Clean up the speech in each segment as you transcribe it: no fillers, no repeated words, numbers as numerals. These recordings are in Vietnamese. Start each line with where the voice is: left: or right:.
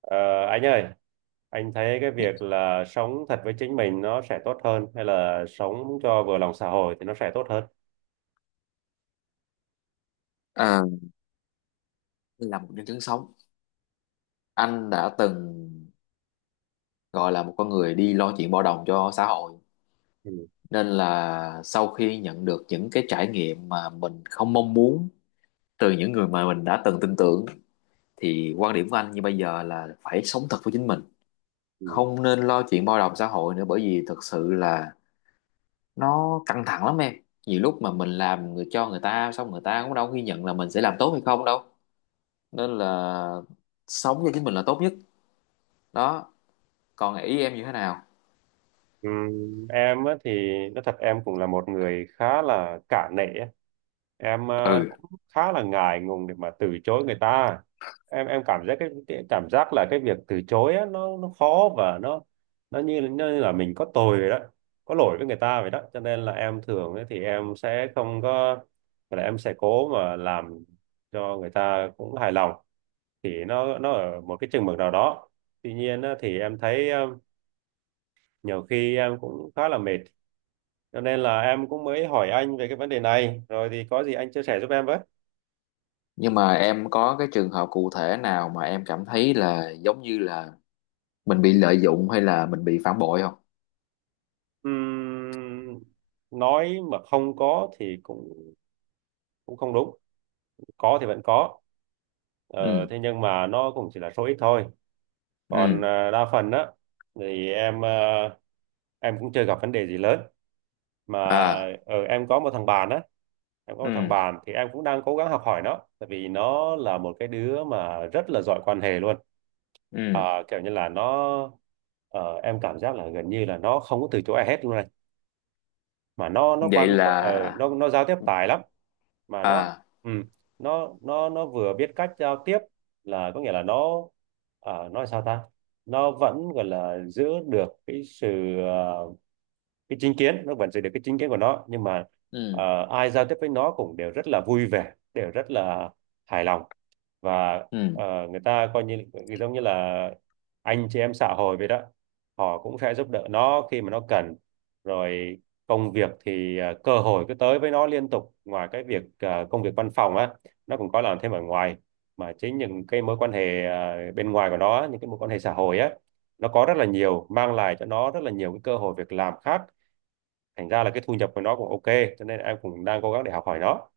right: Ờ, anh ơi, anh thấy cái
left: Nghĩ-
right: việc là sống thật với chính mình nó sẽ tốt hơn hay là sống cho vừa lòng xã hội thì nó sẽ tốt hơn?
left: À, là một nhân chứng sống, anh đã từng gọi là một con người đi lo chuyện bao đồng cho xã hội, nên là sau khi nhận được những cái trải nghiệm mà mình không mong muốn từ những người mà mình đã từng tin tưởng, thì quan điểm của anh như bây giờ là phải sống thật với chính mình,
right: Ừ.
left: không nên lo chuyện bao đồng xã hội nữa, bởi vì thực sự là nó căng thẳng lắm em. Nhiều lúc mà mình làm người cho người ta xong, người ta cũng đâu ghi nhận là mình sẽ làm tốt hay không đâu, nên là sống cho chính mình là tốt nhất. Đó, còn ý em như thế nào?
right: Em á thì nói thật em cũng là một người khá là cả nể á. Em cũng
left: Ừ,
right: khá là ngại ngùng để mà từ chối người ta. Em cảm giác cái cảm giác là cái việc từ chối á, nó khó và nó như là mình có tội vậy đó, có lỗi với người ta vậy đó. Cho nên là em thường ấy, thì em sẽ không có, là em sẽ cố mà làm cho người ta cũng hài lòng, thì nó ở một cái chừng mực nào đó. Tuy nhiên á, thì em thấy nhiều khi em cũng khá là mệt, cho nên là em cũng mới hỏi anh về cái vấn đề này, rồi thì có gì anh chia sẻ giúp em với.
left: nhưng mà em có cái trường hợp cụ thể nào mà em cảm thấy là giống như là mình bị lợi dụng hay là mình bị phản bội không?
right: Ừm, nói mà không có thì cũng cũng không đúng, có thì vẫn có, ờ,
left: Ừ.
right: thế nhưng mà nó cũng chỉ là số ít thôi. Còn
left: Ừ.
right: đa phần á thì em, em cũng chưa gặp vấn đề gì lớn mà.
left: À.
right: Ở em có một thằng bạn á em có
left: Ừ.
right: một thằng bạn thì em cũng đang cố gắng học hỏi nó, tại vì nó là một cái đứa mà rất là giỏi quan hệ luôn.
left: Ừ.
right: Kiểu như là nó, ờ, em cảm giác là gần như là nó không có từ chối ai hết luôn này. Mà
left: Vậy
right: nó
left: là...
right: nó giao tiếp tài lắm, mà nó,
left: À.
right: ừ, nó vừa biết cách giao tiếp, là có nghĩa là nó, nói sao ta, nó vẫn gọi là giữ được cái sự cái chính kiến, nó vẫn giữ được cái chính kiến của nó. Nhưng mà
left: Ừ.
right: ai giao tiếp với nó cũng đều rất là vui vẻ, đều rất là hài lòng. Và
left: Ừ.
right: người ta coi như giống như là anh chị em xã hội vậy đó, họ cũng sẽ giúp đỡ nó khi mà nó cần. Rồi công việc thì cơ hội cứ tới với nó liên tục. Ngoài cái việc công việc văn phòng á, nó cũng có làm thêm ở ngoài, mà chính những cái mối quan hệ bên ngoài của nó, những cái mối quan hệ xã hội á, nó có rất là nhiều, mang lại cho nó rất là nhiều cái cơ hội việc làm khác. Thành ra là cái thu nhập của nó cũng ok, cho nên em cũng đang cố gắng để học hỏi nó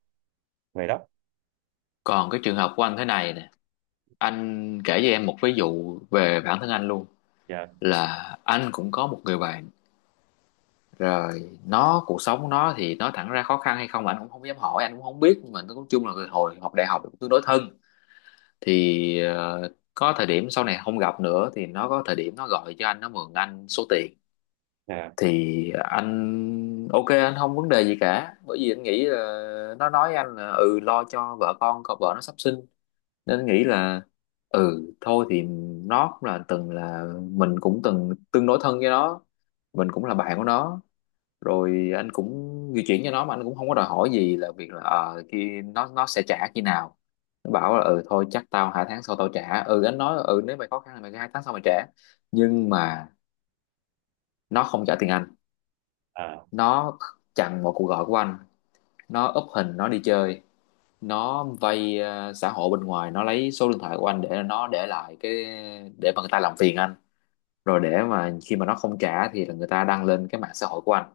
right: vậy đó.
left: Còn cái trường hợp của anh thế này nè, anh kể cho em một ví dụ về bản thân anh luôn.
right: Dạ.
left: Là anh cũng có một người bạn, rồi nó cuộc sống nó thì nói thẳng ra khó khăn hay không anh cũng không dám hỏi, anh cũng không biết, nhưng mà nói chung là hồi học đại học cũng tương đối thân. Thì có thời điểm sau này không gặp nữa, thì nó có thời điểm nó gọi cho anh, nó mượn anh số tiền.
right: Dạ.
left: Thì anh ok, anh không vấn đề gì cả, bởi vì anh nghĩ là nó nói với anh là ừ lo cho vợ con, còn vợ nó sắp sinh. Nên anh nghĩ là ừ thôi thì nó cũng là từng là mình cũng từng tương đối thân với nó, mình cũng là bạn của nó. Rồi anh cũng di chuyển cho nó mà anh cũng không có đòi hỏi gì, là việc là khi nó sẽ trả khi nào. Nó bảo là ừ thôi chắc tao hai tháng sau tao trả, ừ anh nói ừ nếu mày khó khăn thì mày cứ hai tháng sau mày trả. Nhưng mà nó không trả tiền anh.
right: À.
left: Nó chặn một cuộc gọi của anh, nó úp hình nó đi chơi. Nó vay xã hội bên ngoài, nó lấy số điện thoại của anh để nó để lại cái, để mà người ta làm phiền anh. Rồi để mà khi mà nó không trả thì là người ta đăng lên cái mạng xã hội của anh.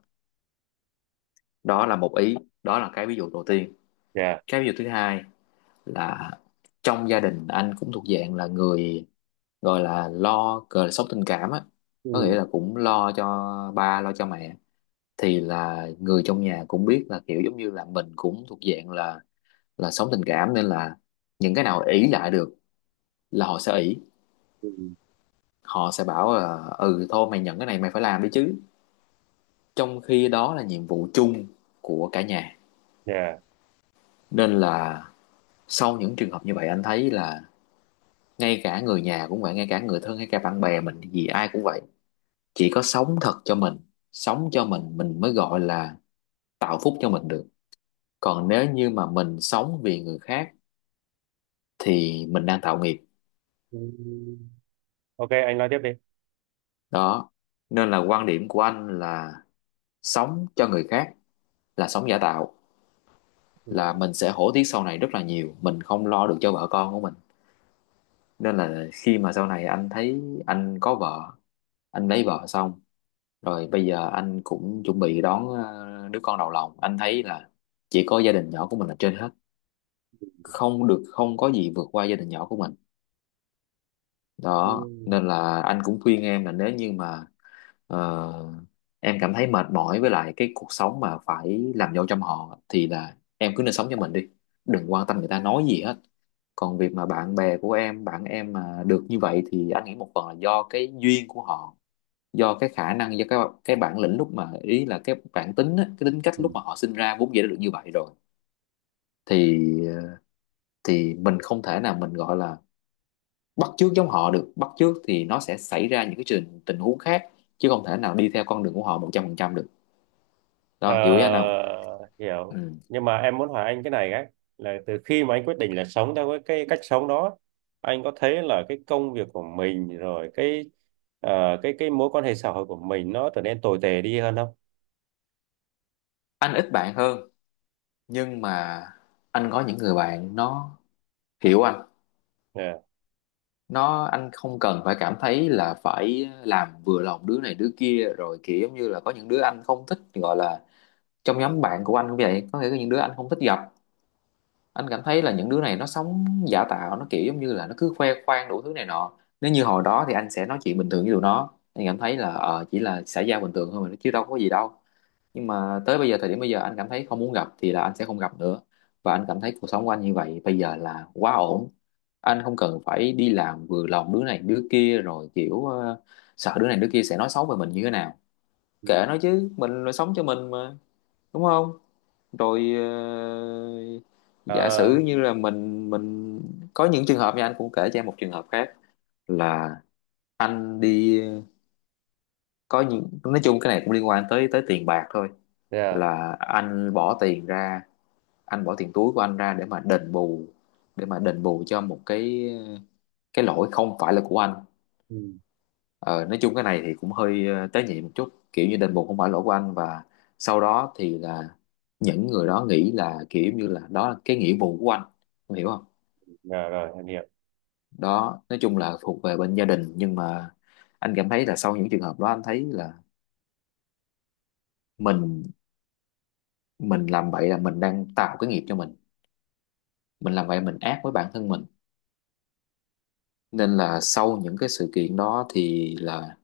left: Đó là một ý, đó là cái ví dụ đầu tiên.
right: Dạ.
left: Cái ví dụ thứ hai là trong gia đình, anh cũng thuộc dạng là người gọi là lo cờ sốc tình cảm á, có nghĩa
right: Ừ.
left: là cũng lo cho ba, lo cho mẹ. Thì là người trong nhà cũng biết là kiểu giống như là mình cũng thuộc dạng là sống tình cảm, nên là những cái nào ỷ lại được là họ sẽ ỷ.
right: Ừ.
left: Họ sẽ bảo là ừ thôi mày nhận cái này mày phải làm đi chứ, trong khi đó là nhiệm vụ chung của cả nhà.
right: Dạ.
left: Nên là sau những trường hợp như vậy anh thấy là ngay cả người nhà cũng vậy, ngay cả người thân hay cả bạn bè mình thì ai cũng vậy. Chỉ có sống thật cho mình, sống cho mình mới gọi là tạo phúc cho mình được. Còn nếu như mà mình sống vì người khác thì mình đang tạo nghiệp.
right: Ừ. Ok, anh nói tiếp đi.
left: Đó nên là quan điểm của anh là sống cho người khác là sống giả tạo, là
right: Ừ.
left: mình sẽ hổ tiếc sau này rất là nhiều, mình không lo được cho vợ con của mình. Nên là khi mà sau này anh thấy anh có vợ, anh lấy vợ xong rồi bây giờ anh cũng chuẩn bị đón đứa con đầu lòng. Anh thấy là chỉ có gia đình nhỏ của mình là trên hết, không được không có gì vượt qua gia đình nhỏ của mình. Đó
right: Ừ.
left: nên là anh cũng khuyên em là nếu như mà ờ, em cảm thấy mệt mỏi với lại cái cuộc sống mà phải làm dâu trong họ thì là em cứ nên sống cho mình đi, đừng quan tâm người ta nói gì hết. Còn việc mà bạn bè của em, bạn em mà được như vậy thì anh nghĩ một phần là do cái duyên của họ, do cái khả năng, do cái bản lĩnh lúc mà ý là cái bản tính á, cái tính cách
right: Ừ.
left: lúc mà họ sinh ra vốn dĩ đã được như vậy rồi. Thì ờ, thì mình không thể nào mình gọi là bắt chước giống họ được, bắt chước thì nó sẽ xảy ra những cái tình huống khác, chứ không thể nào đi theo con đường của họ 100% được. Đó hiểu ý anh không?
right: Ờ, hiểu.
left: Ừ.
right: Nhưng mà em muốn hỏi anh cái này ấy, là từ khi mà anh quyết định là sống theo cái cách sống đó, anh có thấy là cái công việc của mình, rồi cái cái mối quan hệ xã hội của mình nó trở nên tồi tệ đi hơn không?
left: Anh ít bạn hơn, nhưng mà anh có những người bạn nó hiểu anh.
right: Yeah.
left: Nó anh không cần phải cảm thấy là phải làm vừa lòng đứa này đứa kia rồi kiểu giống như là có những đứa anh không thích, gọi là trong nhóm bạn của anh cũng vậy, có nghĩa là những đứa anh không thích gặp. Anh cảm thấy là những đứa này nó sống giả tạo, nó kiểu giống như là nó cứ khoe khoang đủ thứ này nọ. Nếu như hồi đó thì anh sẽ nói chuyện bình thường với tụi nó, anh cảm thấy là chỉ là xã giao bình thường thôi mà chứ đâu có gì đâu. Nhưng mà tới bây giờ thời điểm bây giờ anh cảm thấy không muốn gặp thì là anh sẽ không gặp nữa. Và anh cảm thấy cuộc sống của anh như vậy bây giờ là quá ổn, anh không cần phải đi làm vừa lòng đứa này đứa kia rồi kiểu sợ đứa này đứa kia sẽ nói xấu về mình như thế nào. Kệ
right: Ừ.
left: nó chứ, mình là sống cho mình mà, đúng không? Rồi
right: Ờ,
left: giả sử như là mình có những trường hợp nha, anh cũng kể cho em một trường hợp khác. Là anh đi có những nói chung cái này cũng liên quan tới tới tiền bạc thôi.
right: yeah.
left: Là anh bỏ tiền ra, anh bỏ tiền túi của anh ra để mà đền bù, để mà đền bù cho một cái lỗi không phải là của anh.
right: Ừ.
left: Ờ, nói chung cái này thì cũng hơi tế nhị một chút, kiểu như đền bù không phải lỗi của anh, và sau đó thì là những người đó nghĩ là kiểu như là đó là cái nghĩa vụ của anh. Em hiểu không?
right: Dạ rồi em hiểu.
left: Đó nói chung là thuộc về bên gia đình, nhưng mà anh cảm thấy là sau những trường hợp đó anh thấy là mình mình làm vậy là mình đang tạo cái nghiệp cho mình làm vậy mình ác với bản thân mình. Nên là sau những cái sự kiện đó thì là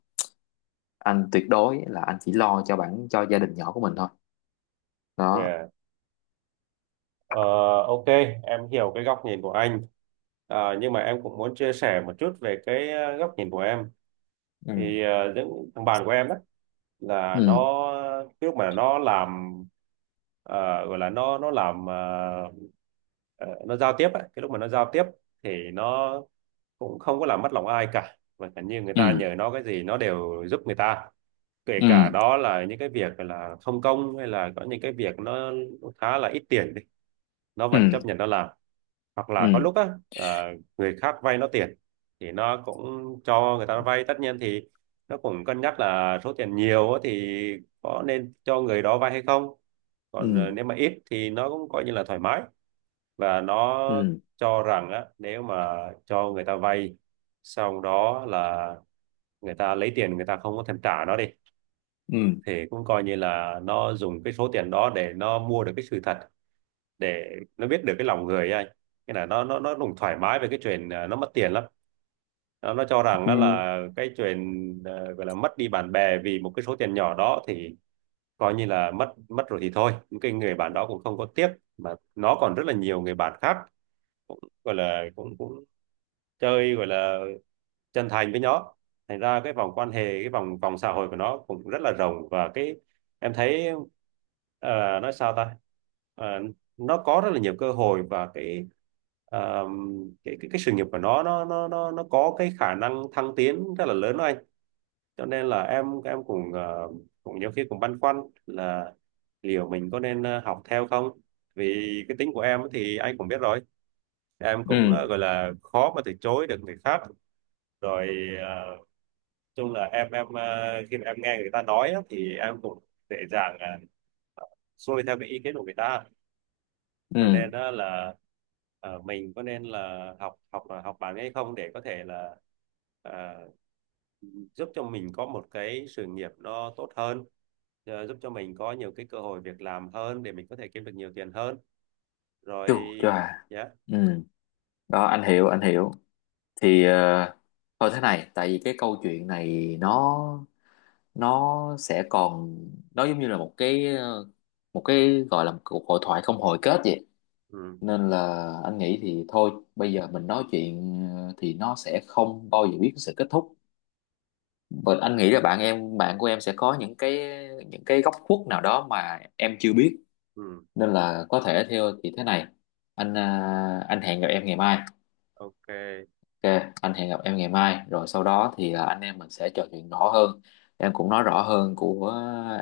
left: anh tuyệt đối là anh chỉ lo cho cho gia đình nhỏ của mình thôi. Đó.
right: Dạ. Ờ, ok, em hiểu cái góc nhìn của anh. Ờ, nhưng mà em cũng muốn chia sẻ một chút về cái góc nhìn của em.
left: Ừ.
right: Thì những thằng bạn của em đó, là nó,
left: Ừ.
right: cái lúc mà nó làm ờ, gọi là nó làm, ờ, nó giao tiếp ấy. Cái lúc mà nó giao tiếp thì nó cũng không có làm mất lòng ai cả, và cả như người ta
left: Ừ.
right: nhờ nó cái gì nó đều giúp người ta. Kể cả
left: Ừ.
right: đó là những cái việc là không công, hay là có những cái việc nó khá là ít tiền đi, nó vẫn
left: Ừ.
right: chấp nhận nó làm. Hoặc là có
left: Ừ.
right: lúc á, người khác vay nó tiền thì nó cũng cho người ta vay. Tất nhiên thì nó cũng cân nhắc là số tiền nhiều á thì có nên cho người đó vay hay không.
left: Ừ.
right: Còn nếu mà ít thì nó cũng coi như là thoải mái. Và nó
left: Ừ.
right: cho rằng á, nếu mà cho người ta vay xong đó, là người ta lấy tiền người ta không có thèm trả nó đi,
left: Ừ.
right: thì cũng coi như là nó dùng cái số tiền đó để nó mua được cái sự thật, để nó biết được cái lòng người ấy anh. Cái là nó cũng thoải mái về cái chuyện nó mất tiền lắm. Nó cho rằng á
left: Ừ.
right: là cái chuyện gọi là mất đi bạn bè vì một cái số tiền nhỏ đó, thì coi như là mất mất rồi thì thôi, những cái người bạn đó cũng không có tiếc, mà nó còn rất là nhiều người bạn khác, cũng gọi là cũng cũng chơi, gọi là chân thành với nó. Thành ra cái vòng quan hệ, cái vòng vòng xã hội của nó cũng rất là rộng. Và cái em thấy, nói sao ta, Ờ, nó có rất là nhiều cơ hội, và cái ờ, cái sự nghiệp của nó nó có cái khả năng thăng tiến rất là lớn đó anh. Cho nên là em cũng cũng nhiều khi cũng băn khoăn là liệu mình có nên học theo không. Vì cái tính của em thì anh cũng biết rồi, em cũng
left: Ừ.
right: gọi là khó mà từ chối được người khác. Rồi chung là em khi mà em nghe người ta nói á, thì em cũng dễ dàng uh, xuôi theo cái ý kiến của người ta. Cho
left: Ừ.
right: nên á là mình có nên là học học học bản hay không, để có thể là ờ, giúp cho mình có một cái sự nghiệp nó tốt hơn, giúp cho mình có nhiều cái cơ hội việc làm hơn để mình có thể kiếm được nhiều tiền hơn rồi.
left: Chu cho à.
right: Yeah.
left: Ừ. Đó anh hiểu anh hiểu. Thì thôi thế này, tại vì cái câu chuyện này nó sẽ còn, nó giống như là một cái một cái gọi là một cuộc hội thoại không hồi kết vậy.
right: Ừ.
left: Nên là anh nghĩ thì thôi bây giờ mình nói chuyện thì nó sẽ không bao giờ biết cái sự kết thúc. Và anh nghĩ là bạn của em sẽ có những cái góc khuất nào đó mà em chưa biết.
right: Ừ.
left: Nên là có thể theo thì thế này, anh hẹn gặp em ngày mai.
right: Ok.
left: Ok anh hẹn gặp em ngày mai, rồi sau đó thì anh em mình sẽ trò chuyện rõ hơn. Em cũng nói rõ hơn của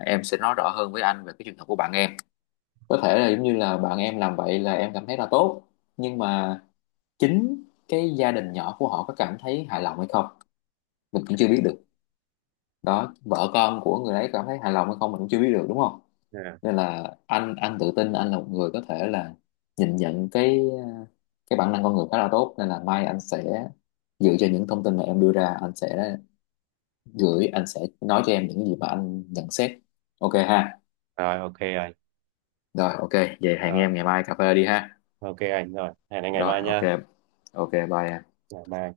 left: Em sẽ nói rõ hơn với anh về cái trường hợp của bạn em. Có thể là giống như là bạn em làm vậy là em cảm thấy là tốt, nhưng mà chính cái gia đình nhỏ của họ có cảm thấy hài lòng hay không mình cũng chưa biết
right: Ừ.
left: được. Đó vợ con của người đấy cảm thấy hài lòng hay không mình cũng chưa biết được, đúng không?
right: Yeah.
left: Nên là anh tự tin anh là một người có thể là nhìn nhận cái bản năng con người khá là tốt. Nên là mai anh sẽ dựa trên những thông tin mà em đưa ra, anh sẽ nói cho em những gì mà anh nhận xét. Ok ha?
right: Rồi ok rồi.
left: Rồi ok. Vậy hẹn
right: Rồi,
left: em ngày mai cà phê đi ha.
right: ok anh, rồi hẹn anh ngày
left: Rồi
right: mai
left: ok.
right: nha.
left: Ok bye em.
right: Ngày mai.